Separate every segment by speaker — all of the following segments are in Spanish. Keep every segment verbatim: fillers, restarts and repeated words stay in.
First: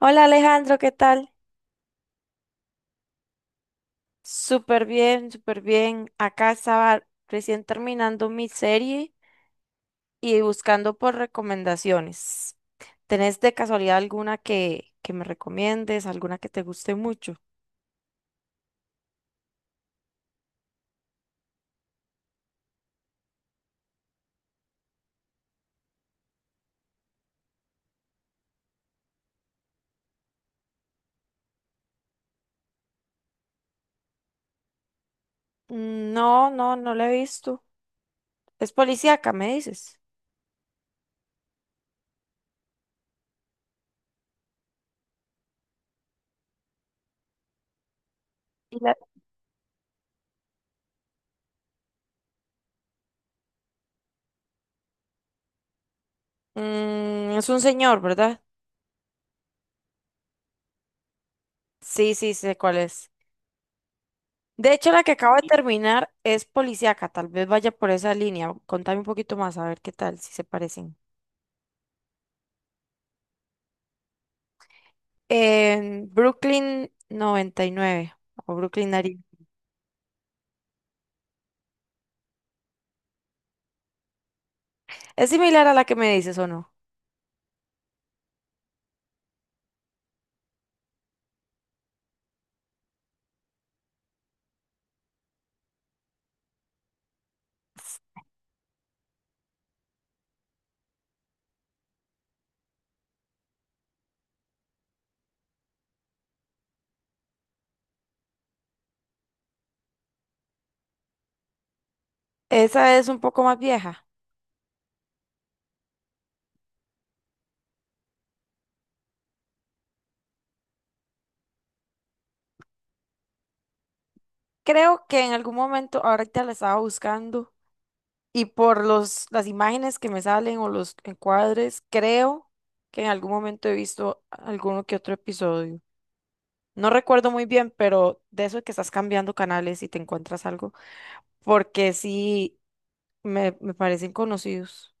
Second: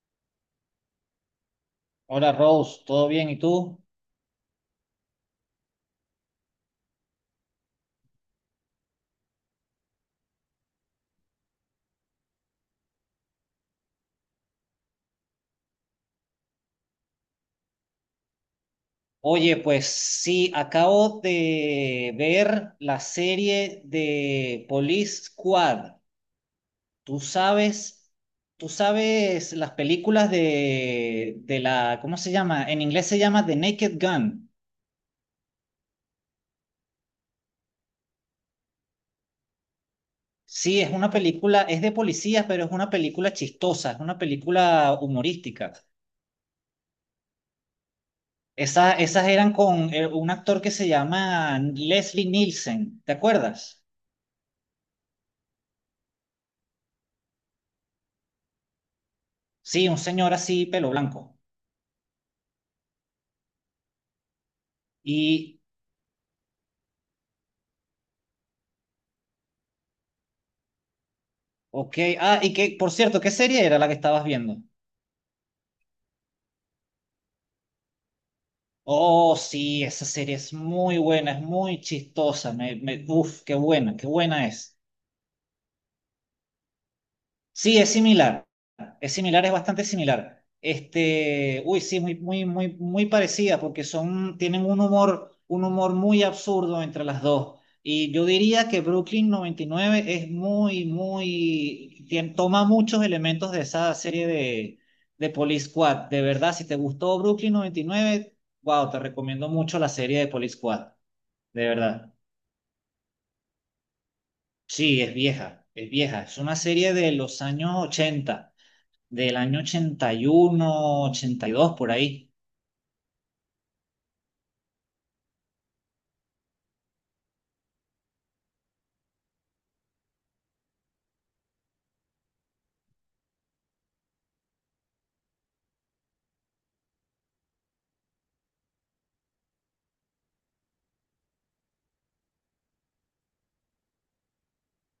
Speaker 1: Hola Alejandro, ¿qué tal?
Speaker 2: Hola Rose, ¿todo bien? ¿Y tú?
Speaker 1: Súper bien, súper bien. Acá estaba recién terminando mi serie y buscando por recomendaciones. ¿Tenés de casualidad alguna que, que me recomiendes, alguna que te guste mucho?
Speaker 2: Oye, pues sí, acabo de ver la serie de Police Squad. Tú sabes, tú sabes las películas de, de la, ¿cómo se llama? En inglés se llama The Naked Gun.
Speaker 1: Mm, no, no, no la he visto. Es policíaca, me dices.
Speaker 2: Sí, es una película, es de policías, pero es una película chistosa, es una película humorística.
Speaker 1: Y
Speaker 2: Esa-
Speaker 1: la-
Speaker 2: esas eran con eh, un actor que se llama Leslie Nielsen, ¿te acuerdas?
Speaker 1: Mm, es un señor, ¿verdad?
Speaker 2: Sí, un señor así, pelo blanco.
Speaker 1: Sí, sí, sé cuál es. De hecho, la que acabo de
Speaker 2: Y,
Speaker 1: terminar es policíaca. Tal vez vaya por esa línea. Contame un poquito más, a ver qué tal, si se parecen.
Speaker 2: ok, ah, y que, por cierto, ¿qué serie era la que estabas viendo?
Speaker 1: En Brooklyn noventa y nueve o Brooklyn Nine.
Speaker 2: Oh, sí, esa serie es muy buena, es muy chistosa, me, me, uf, qué buena, qué buena es.
Speaker 1: ¿Es similar a la que me dices o no?
Speaker 2: Sí, es similar. Es similar, es bastante similar. Este, uy, sí, muy, muy, muy, muy parecida, porque son, tienen un humor, un humor muy absurdo entre las dos. Y yo diría que Brooklyn noventa y nueve es muy, muy, tien- toma muchos elementos de esa serie de, de Police Squad. De verdad, si te gustó Brooklyn noventa y nueve, wow, te recomiendo mucho la serie de Police Squad. De verdad.
Speaker 1: Esa es un poco más vieja.
Speaker 2: Sí, es vieja, es vieja. Es una serie de los años ochenta. Del año ochenta, ochenta y uno, ochenta y dos, por ahí.
Speaker 1: Creo que en algún momento, ahorita la estaba buscando y por los, las imágenes que me salen o los encuadres, creo que en algún momento he visto alguno que otro episodio. No recuerdo muy bien, pero de eso de que estás cambiando canales y te encuentras algo, porque sí me, me parecen conocidos,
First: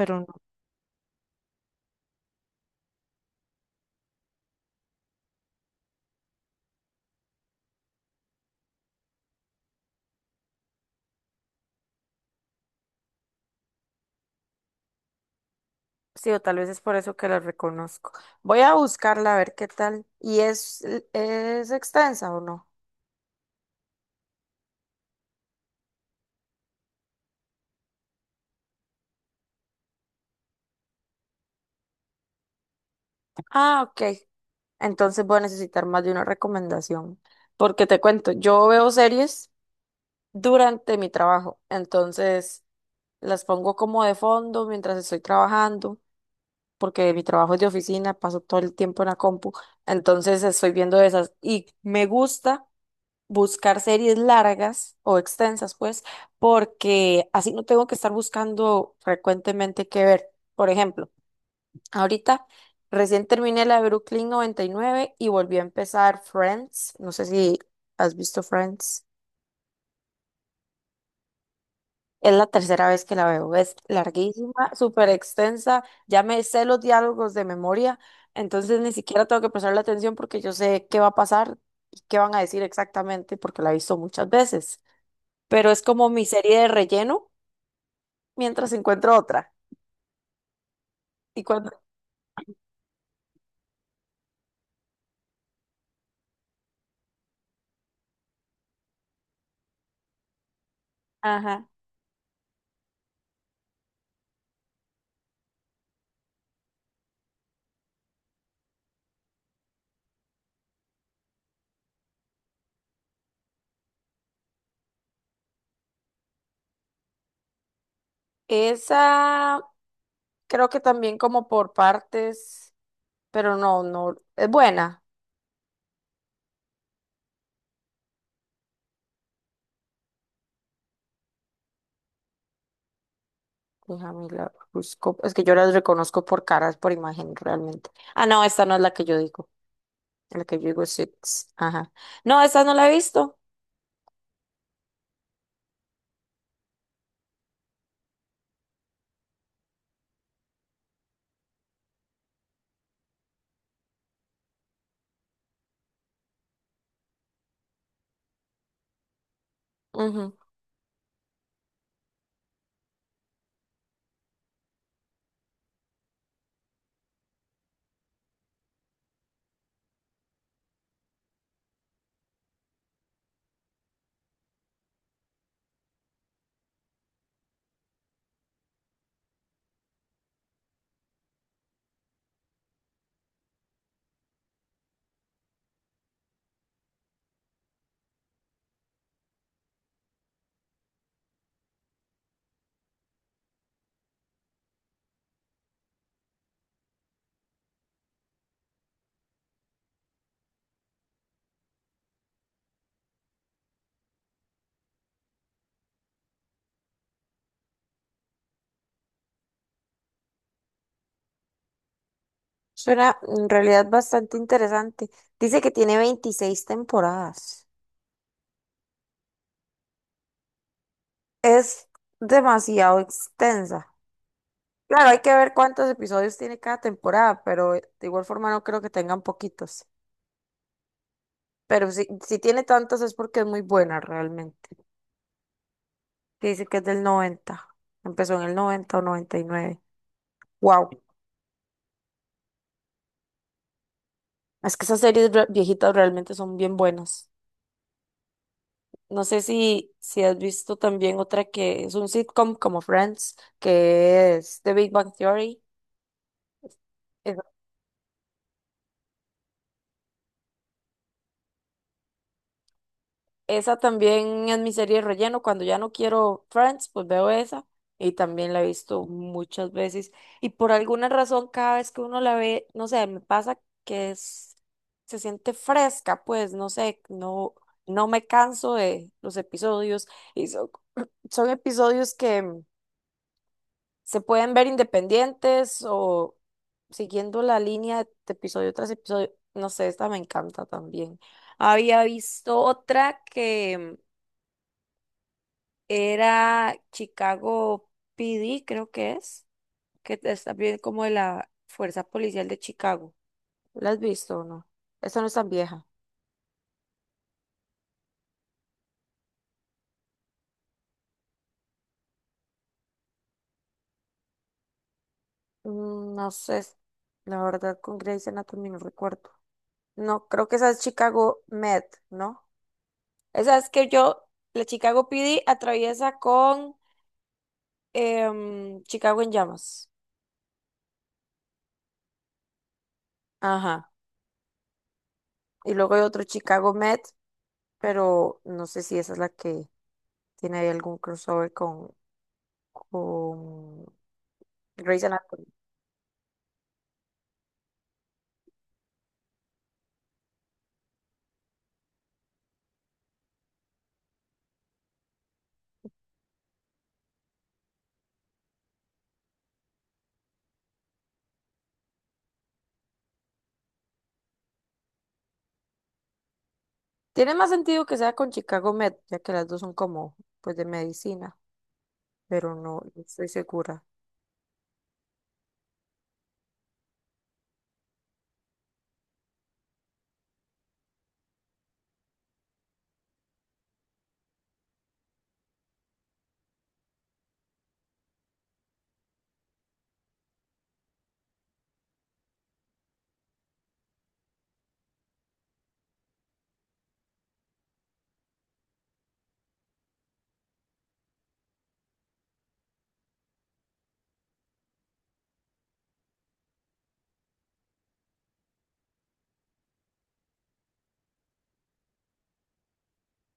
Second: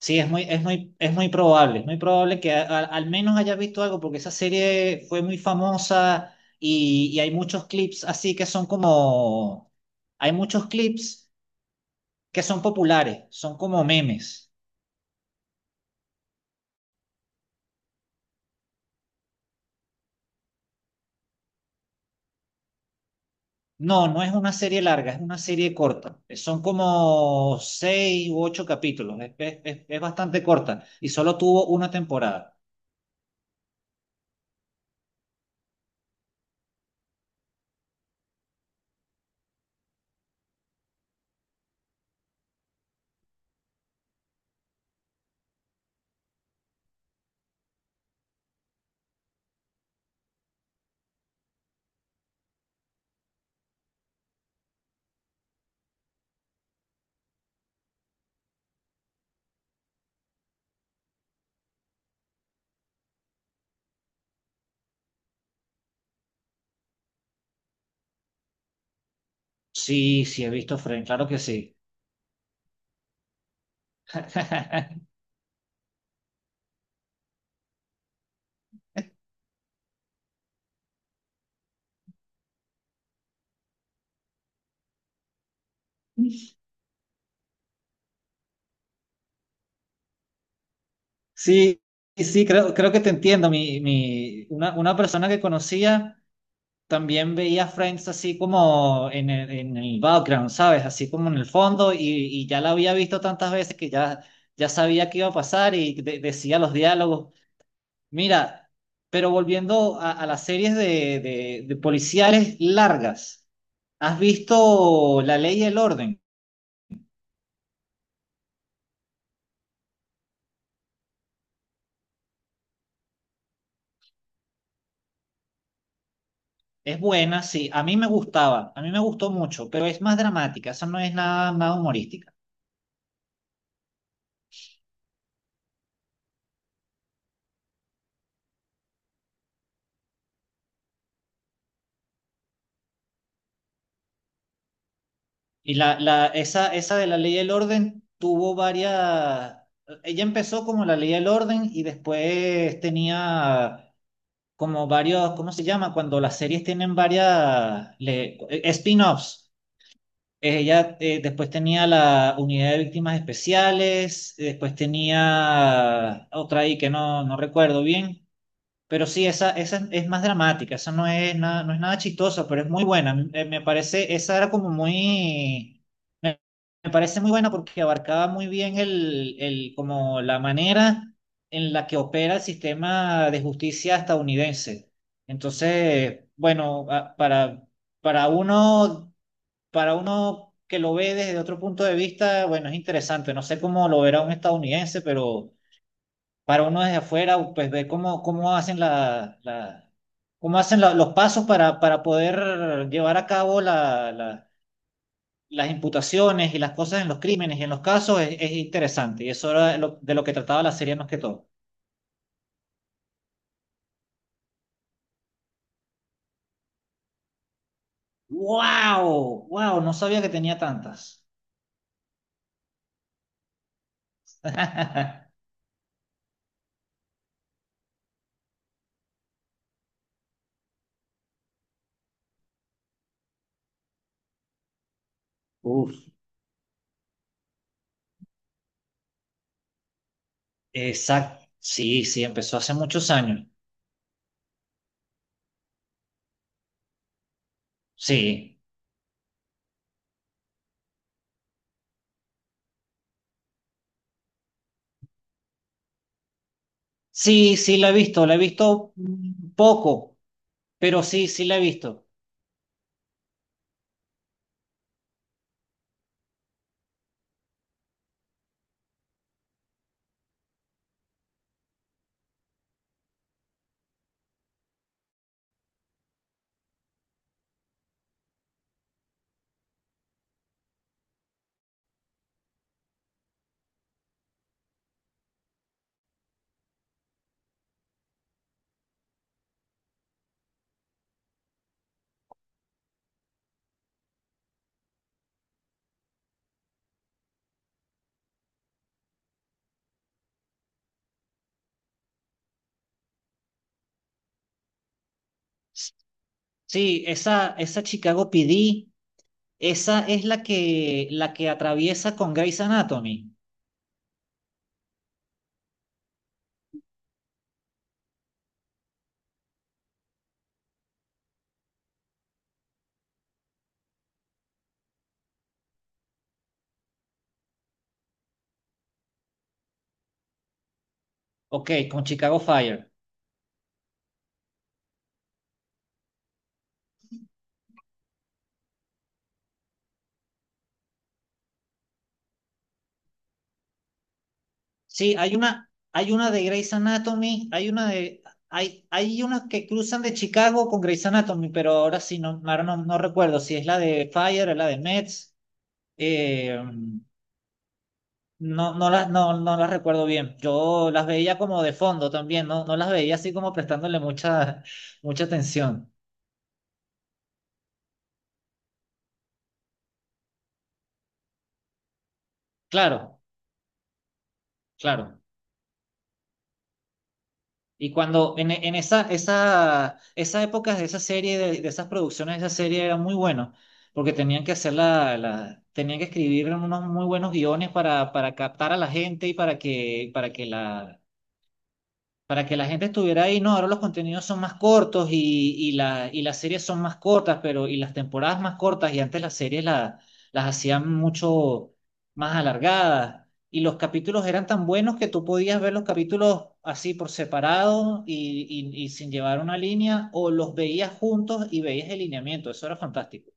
Speaker 2: Sí,
Speaker 1: no.
Speaker 2: es muy, es muy, es muy probable, es muy probable que a- a- al menos hayas visto algo, porque esa serie fue muy famosa y, y hay muchos clips así que son como, hay muchos clips que son populares, son como memes.
Speaker 1: Sí, o tal vez es por eso que la reconozco. Voy a buscarla a ver qué tal. ¿Y es, es extensa o no?
Speaker 2: No, no es una serie larga, es una serie corta. Son como seis u ocho capítulos, es, es es- es bastante corta y solo tuvo una temporada.
Speaker 1: Ah, ok. Entonces voy a necesitar más de una recomendación. Porque te cuento, yo veo series durante mi trabajo. Entonces las pongo como de fondo mientras estoy trabajando. Porque mi trabajo es de oficina, paso todo el tiempo en la compu. Entonces estoy viendo esas. Y me gusta buscar series largas o extensas, pues, porque así no tengo que estar buscando frecuentemente qué ver. Por ejemplo, ahorita recién terminé la de Brooklyn noventa y nueve y nueve y volví a empezar Friends. No sé si has visto Friends.
Speaker 2: Sí, sí, he visto Friends, claro que sí.
Speaker 1: Es la tercera vez que la veo. Es larguísima, súper extensa. Ya me sé los diálogos de memoria, entonces ni siquiera tengo que prestarle atención porque yo sé qué va a pasar y qué van a decir exactamente porque la he visto muchas veces, pero es como mi serie de relleno mientras encuentro otra. Y cuando,
Speaker 2: Sí, sí, creo, creo que te entiendo. Mi, mi, una, una persona que conocía también veía Friends así como en el, en el background, ¿sabes? Así como en el
Speaker 1: ajá,
Speaker 2: fondo y, y ya la había visto tantas veces que ya, ya sabía qué iba a pasar y de- decía los diálogos. Mira, pero volviendo a, a las series de, de, de policiales largas, ¿has visto La Ley y el Orden?
Speaker 1: esa creo que también como por partes, pero no, no, es buena.
Speaker 2: Es buena, sí. A mí me gustaba, a mí me gustó mucho, pero es más dramática, eso no es nada, nada humorística.
Speaker 1: Déjame la busco, es que yo las reconozco por caras, por imagen realmente. Ah, no, esta no es la que yo digo, la que yo digo es Six, ajá. No, esta no la he visto.
Speaker 2: Y la, la, esa, esa de la ley del orden tuvo varias. Ella empezó como la ley del orden y después tenía como varios, ¿cómo se llama? Cuando las series tienen varias le- eh, spin-offs.
Speaker 1: Ujú.
Speaker 2: Eh, Ella, eh, después tenía la unidad de víctimas especiales. Eh, después tenía otra ahí que no, no recuerdo bien. Pero sí, esa, esa es más dramática, esa no es nada, no es nada chistosa, pero es muy buena. A mí, eh, me parece, esa era como muy, me, me parece muy buena porque abarcaba muy bien el, el, como la manera en la que opera el sistema de justicia estadounidense. Entonces, bueno, a- para, para uno, para uno que lo ve desde otro punto de vista, bueno, es interesante. No sé cómo lo verá un estadounidense, pero para uno desde afuera, pues ver cómo, cómo hacen la, la- cómo hacen la- los pasos para, para poder llevar a cabo la- la- las imputaciones y las cosas en los crímenes y en los casos es, es interesante. Y eso era lo- de lo que trataba la serie más que todo.
Speaker 1: Suena en realidad bastante interesante. Dice que tiene veintiséis temporadas.
Speaker 2: ¡Wow! ¡Wow! No sabía que tenía tantas.
Speaker 1: Es demasiado extensa. Claro, hay que ver cuántos episodios tiene cada temporada, pero de igual forma no creo que tengan poquitos. Pero si, si tiene tantos es porque es muy buena realmente.
Speaker 2: Uf,
Speaker 1: Que dice que es del noventa. Empezó en el noventa o noventa y nueve. Wow.
Speaker 2: exacto. Sí, sí, empezó hace muchos años.
Speaker 1: Es que esas series re- viejitas realmente son bien buenas.
Speaker 2: Sí.
Speaker 1: No sé si, si has visto también otra que es un sitcom como Friends, que es The Big Bang Theory.
Speaker 2: Sí, sí, la he visto, la he visto mm, poco, pero sí, sí la he visto.
Speaker 1: Esa también es mi serie de relleno. Cuando ya no quiero Friends, pues veo esa. Y también la he visto muchas veces. Y por alguna razón, cada vez que uno la ve, no sé, me pasa que es, se siente fresca, pues, no sé, no, no me canso de los episodios. Y son, son episodios que mm, se pueden ver independientes o siguiendo la línea de episodio tras episodio. No sé, esta me encanta también. Había visto otra que mm, era Chicago P D, creo que es, que es también como de la Fuerza Policial de Chicago. ¿La has visto o no? Esa no es tan vieja.
Speaker 2: Sí, esa, esa Chicago P D, esa es la que, la que atraviesa con Grey's Anatomy.
Speaker 1: Mm, no sé, la verdad con Grey's Anatomy no recuerdo. No, creo que esa es Chicago Med, ¿no? Esa es que yo, la Chicago P D atraviesa con em, Chicago en llamas.
Speaker 2: Ok, con Chicago Fire.
Speaker 1: Ajá. Y luego hay otro Chicago Med, pero no sé si esa es la que tiene ahí algún crossover con, con Grey's
Speaker 2: Sí, hay
Speaker 1: Anatomy.
Speaker 2: una, hay una de Grey's Anatomy, hay una de, hay, hay una que cruzan de Chicago con Grey's Anatomy, pero ahora sí, no, ahora no, no recuerdo si es la de Fire o la de Mets. eh, no, no las, no, no las recuerdo bien. Yo las veía como de fondo también, no, no las veía así como prestándole mucha, mucha atención.
Speaker 1: Tiene más sentido que sea con Chicago Med, ya que las dos son como, pues, de medicina, pero no, no
Speaker 2: Claro,
Speaker 1: estoy segura.
Speaker 2: claro. Y cuando en, e, en esa, esa, esas épocas de esa serie, de, de esas producciones de esa serie era muy bueno, porque tenían que hacer la, la- tenían que escribir unos muy buenos guiones para, para captar a la gente y para que, para que la, para que la gente estuviera ahí. No, ahora los contenidos son más cortos y, y, la, y las series son más cortas, pero y las temporadas más cortas, y antes las series la- las hacían mucho más alargadas. Y los capítulos eran tan buenos que tú podías ver los capítulos así por separado y, y, y sin llevar una línea, o los veías juntos y veías el lineamiento. Eso era fantástico.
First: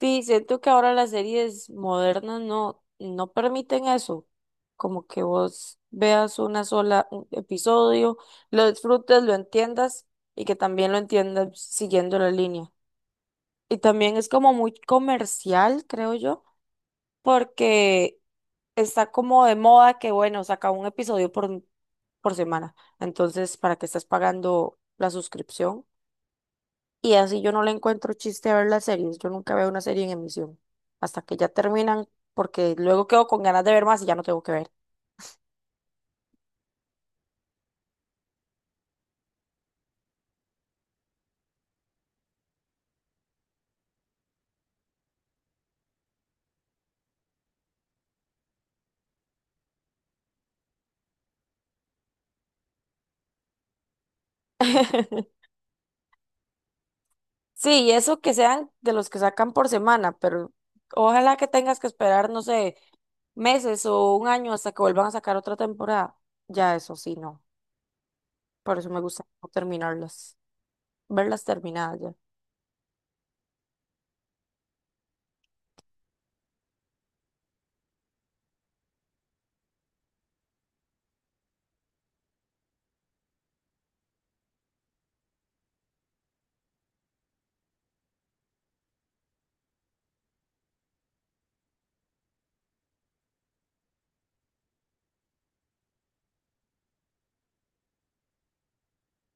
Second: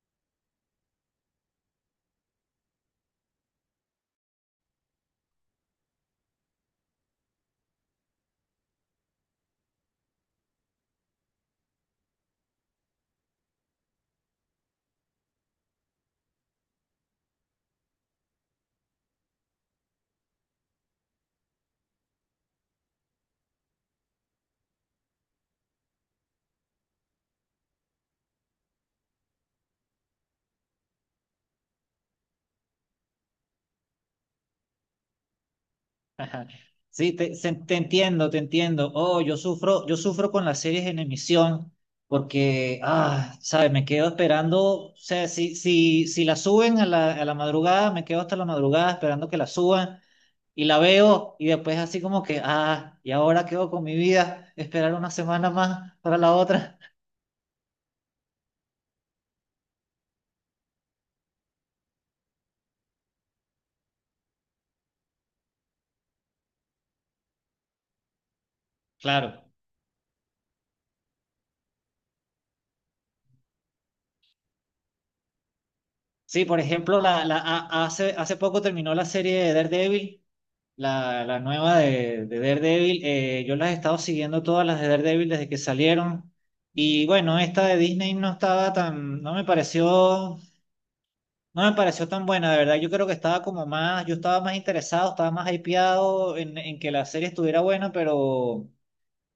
Speaker 1: Sí, siento que ahora las series modernas no, no permiten eso, como que vos veas una sola un episodio, lo disfrutes, lo entiendas y que también lo entiendas siguiendo la línea. Y también es como muy comercial, creo yo, porque está como de moda que, bueno, saca un episodio por, por semana. Entonces, ¿para qué estás pagando la suscripción? Y así yo no le encuentro chiste a ver las series. Yo nunca veo una serie en emisión hasta que ya terminan, porque luego quedo con ganas de ver más y ya no tengo que ver.
Speaker 2: Ajá. Sí, te, se- te entiendo, te entiendo. Oh, yo sufro, yo sufro con las series en emisión porque, ah, sabes, me quedo esperando, o sea, si, si, si la suben a la, a la madrugada, me quedo hasta la madrugada esperando que la suban y la veo y después así como que, ah, y ahora quedo con mi vida, esperar una semana más para la otra.
Speaker 1: Sí, y eso que sean de los que sacan por semana, pero ojalá que tengas que esperar, no sé, meses o un año hasta que vuelvan a sacar otra temporada. Ya eso sí, no. Por eso me gusta
Speaker 2: Claro.
Speaker 1: no terminarlas, verlas terminadas ya.
Speaker 2: Sí, por ejemplo, la, la, a- hace, hace poco terminó la serie de Daredevil. La, la nueva de, de Daredevil, eh, yo las he estado siguiendo todas las de Daredevil desde que salieron. Y bueno, esta de Disney no estaba tan, no me pareció, no me pareció tan buena, de verdad. Yo creo que estaba como más, yo estaba más interesado, estaba más hypeado en, en que la serie estuviera buena, pero,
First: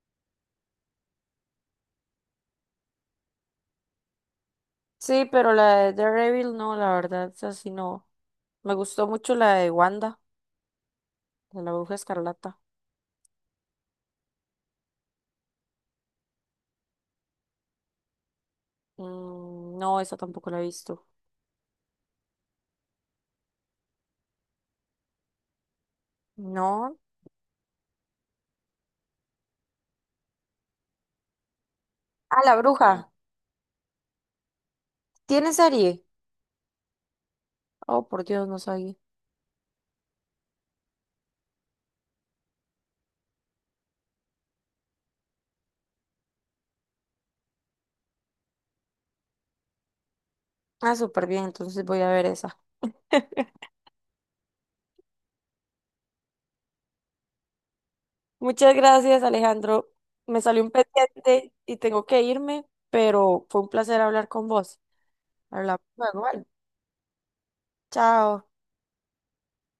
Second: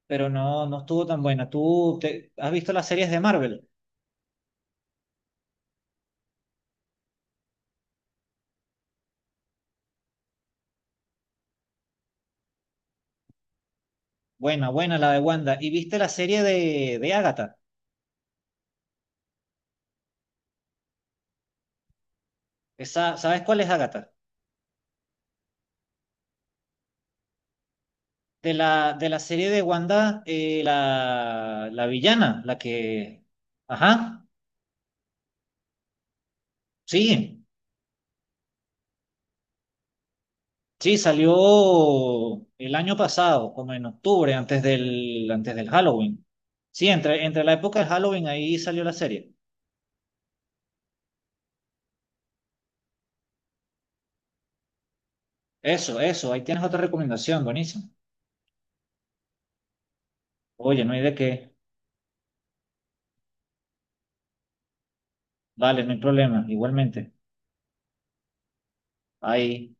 Speaker 2: pero no, no estuvo tan buena. ¿Tú te- has visto las series de Marvel?
Speaker 1: Sí, pero la de Daredevil no, la verdad, es así no. Me gustó mucho la de Wanda, de la Bruja Escarlata.
Speaker 2: Buena, buena la de Wanda. ¿Y viste la serie de, de Agatha?
Speaker 1: Mm, no, esa tampoco la he visto.
Speaker 2: Esa, ¿sabes cuál es Agatha?
Speaker 1: No.
Speaker 2: de la, de la serie de Wanda, eh, la, la villana,
Speaker 1: Ah, la
Speaker 2: la
Speaker 1: Bruja.
Speaker 2: que. Ajá,
Speaker 1: ¿Tiene serie?
Speaker 2: sí,
Speaker 1: Oh, por Dios, no sabía.
Speaker 2: sí, salió el año pasado, como en octubre, antes del, antes del Halloween. Sí, entre, entre la época del Halloween ahí salió la serie.
Speaker 1: Ah, súper bien, entonces voy a ver esa.
Speaker 2: Eso, eso, ahí tienes otra recomendación, buenísimo.
Speaker 1: Muchas gracias, Alejandro. Me salió un
Speaker 2: Oye, no hay de
Speaker 1: pendiente
Speaker 2: qué.
Speaker 1: y tengo que irme, pero fue un placer hablar con vos. Hablamos
Speaker 2: Vale, no hay
Speaker 1: luego, ¿vale?
Speaker 2: problema, igualmente.
Speaker 1: Chao.
Speaker 2: Ahí.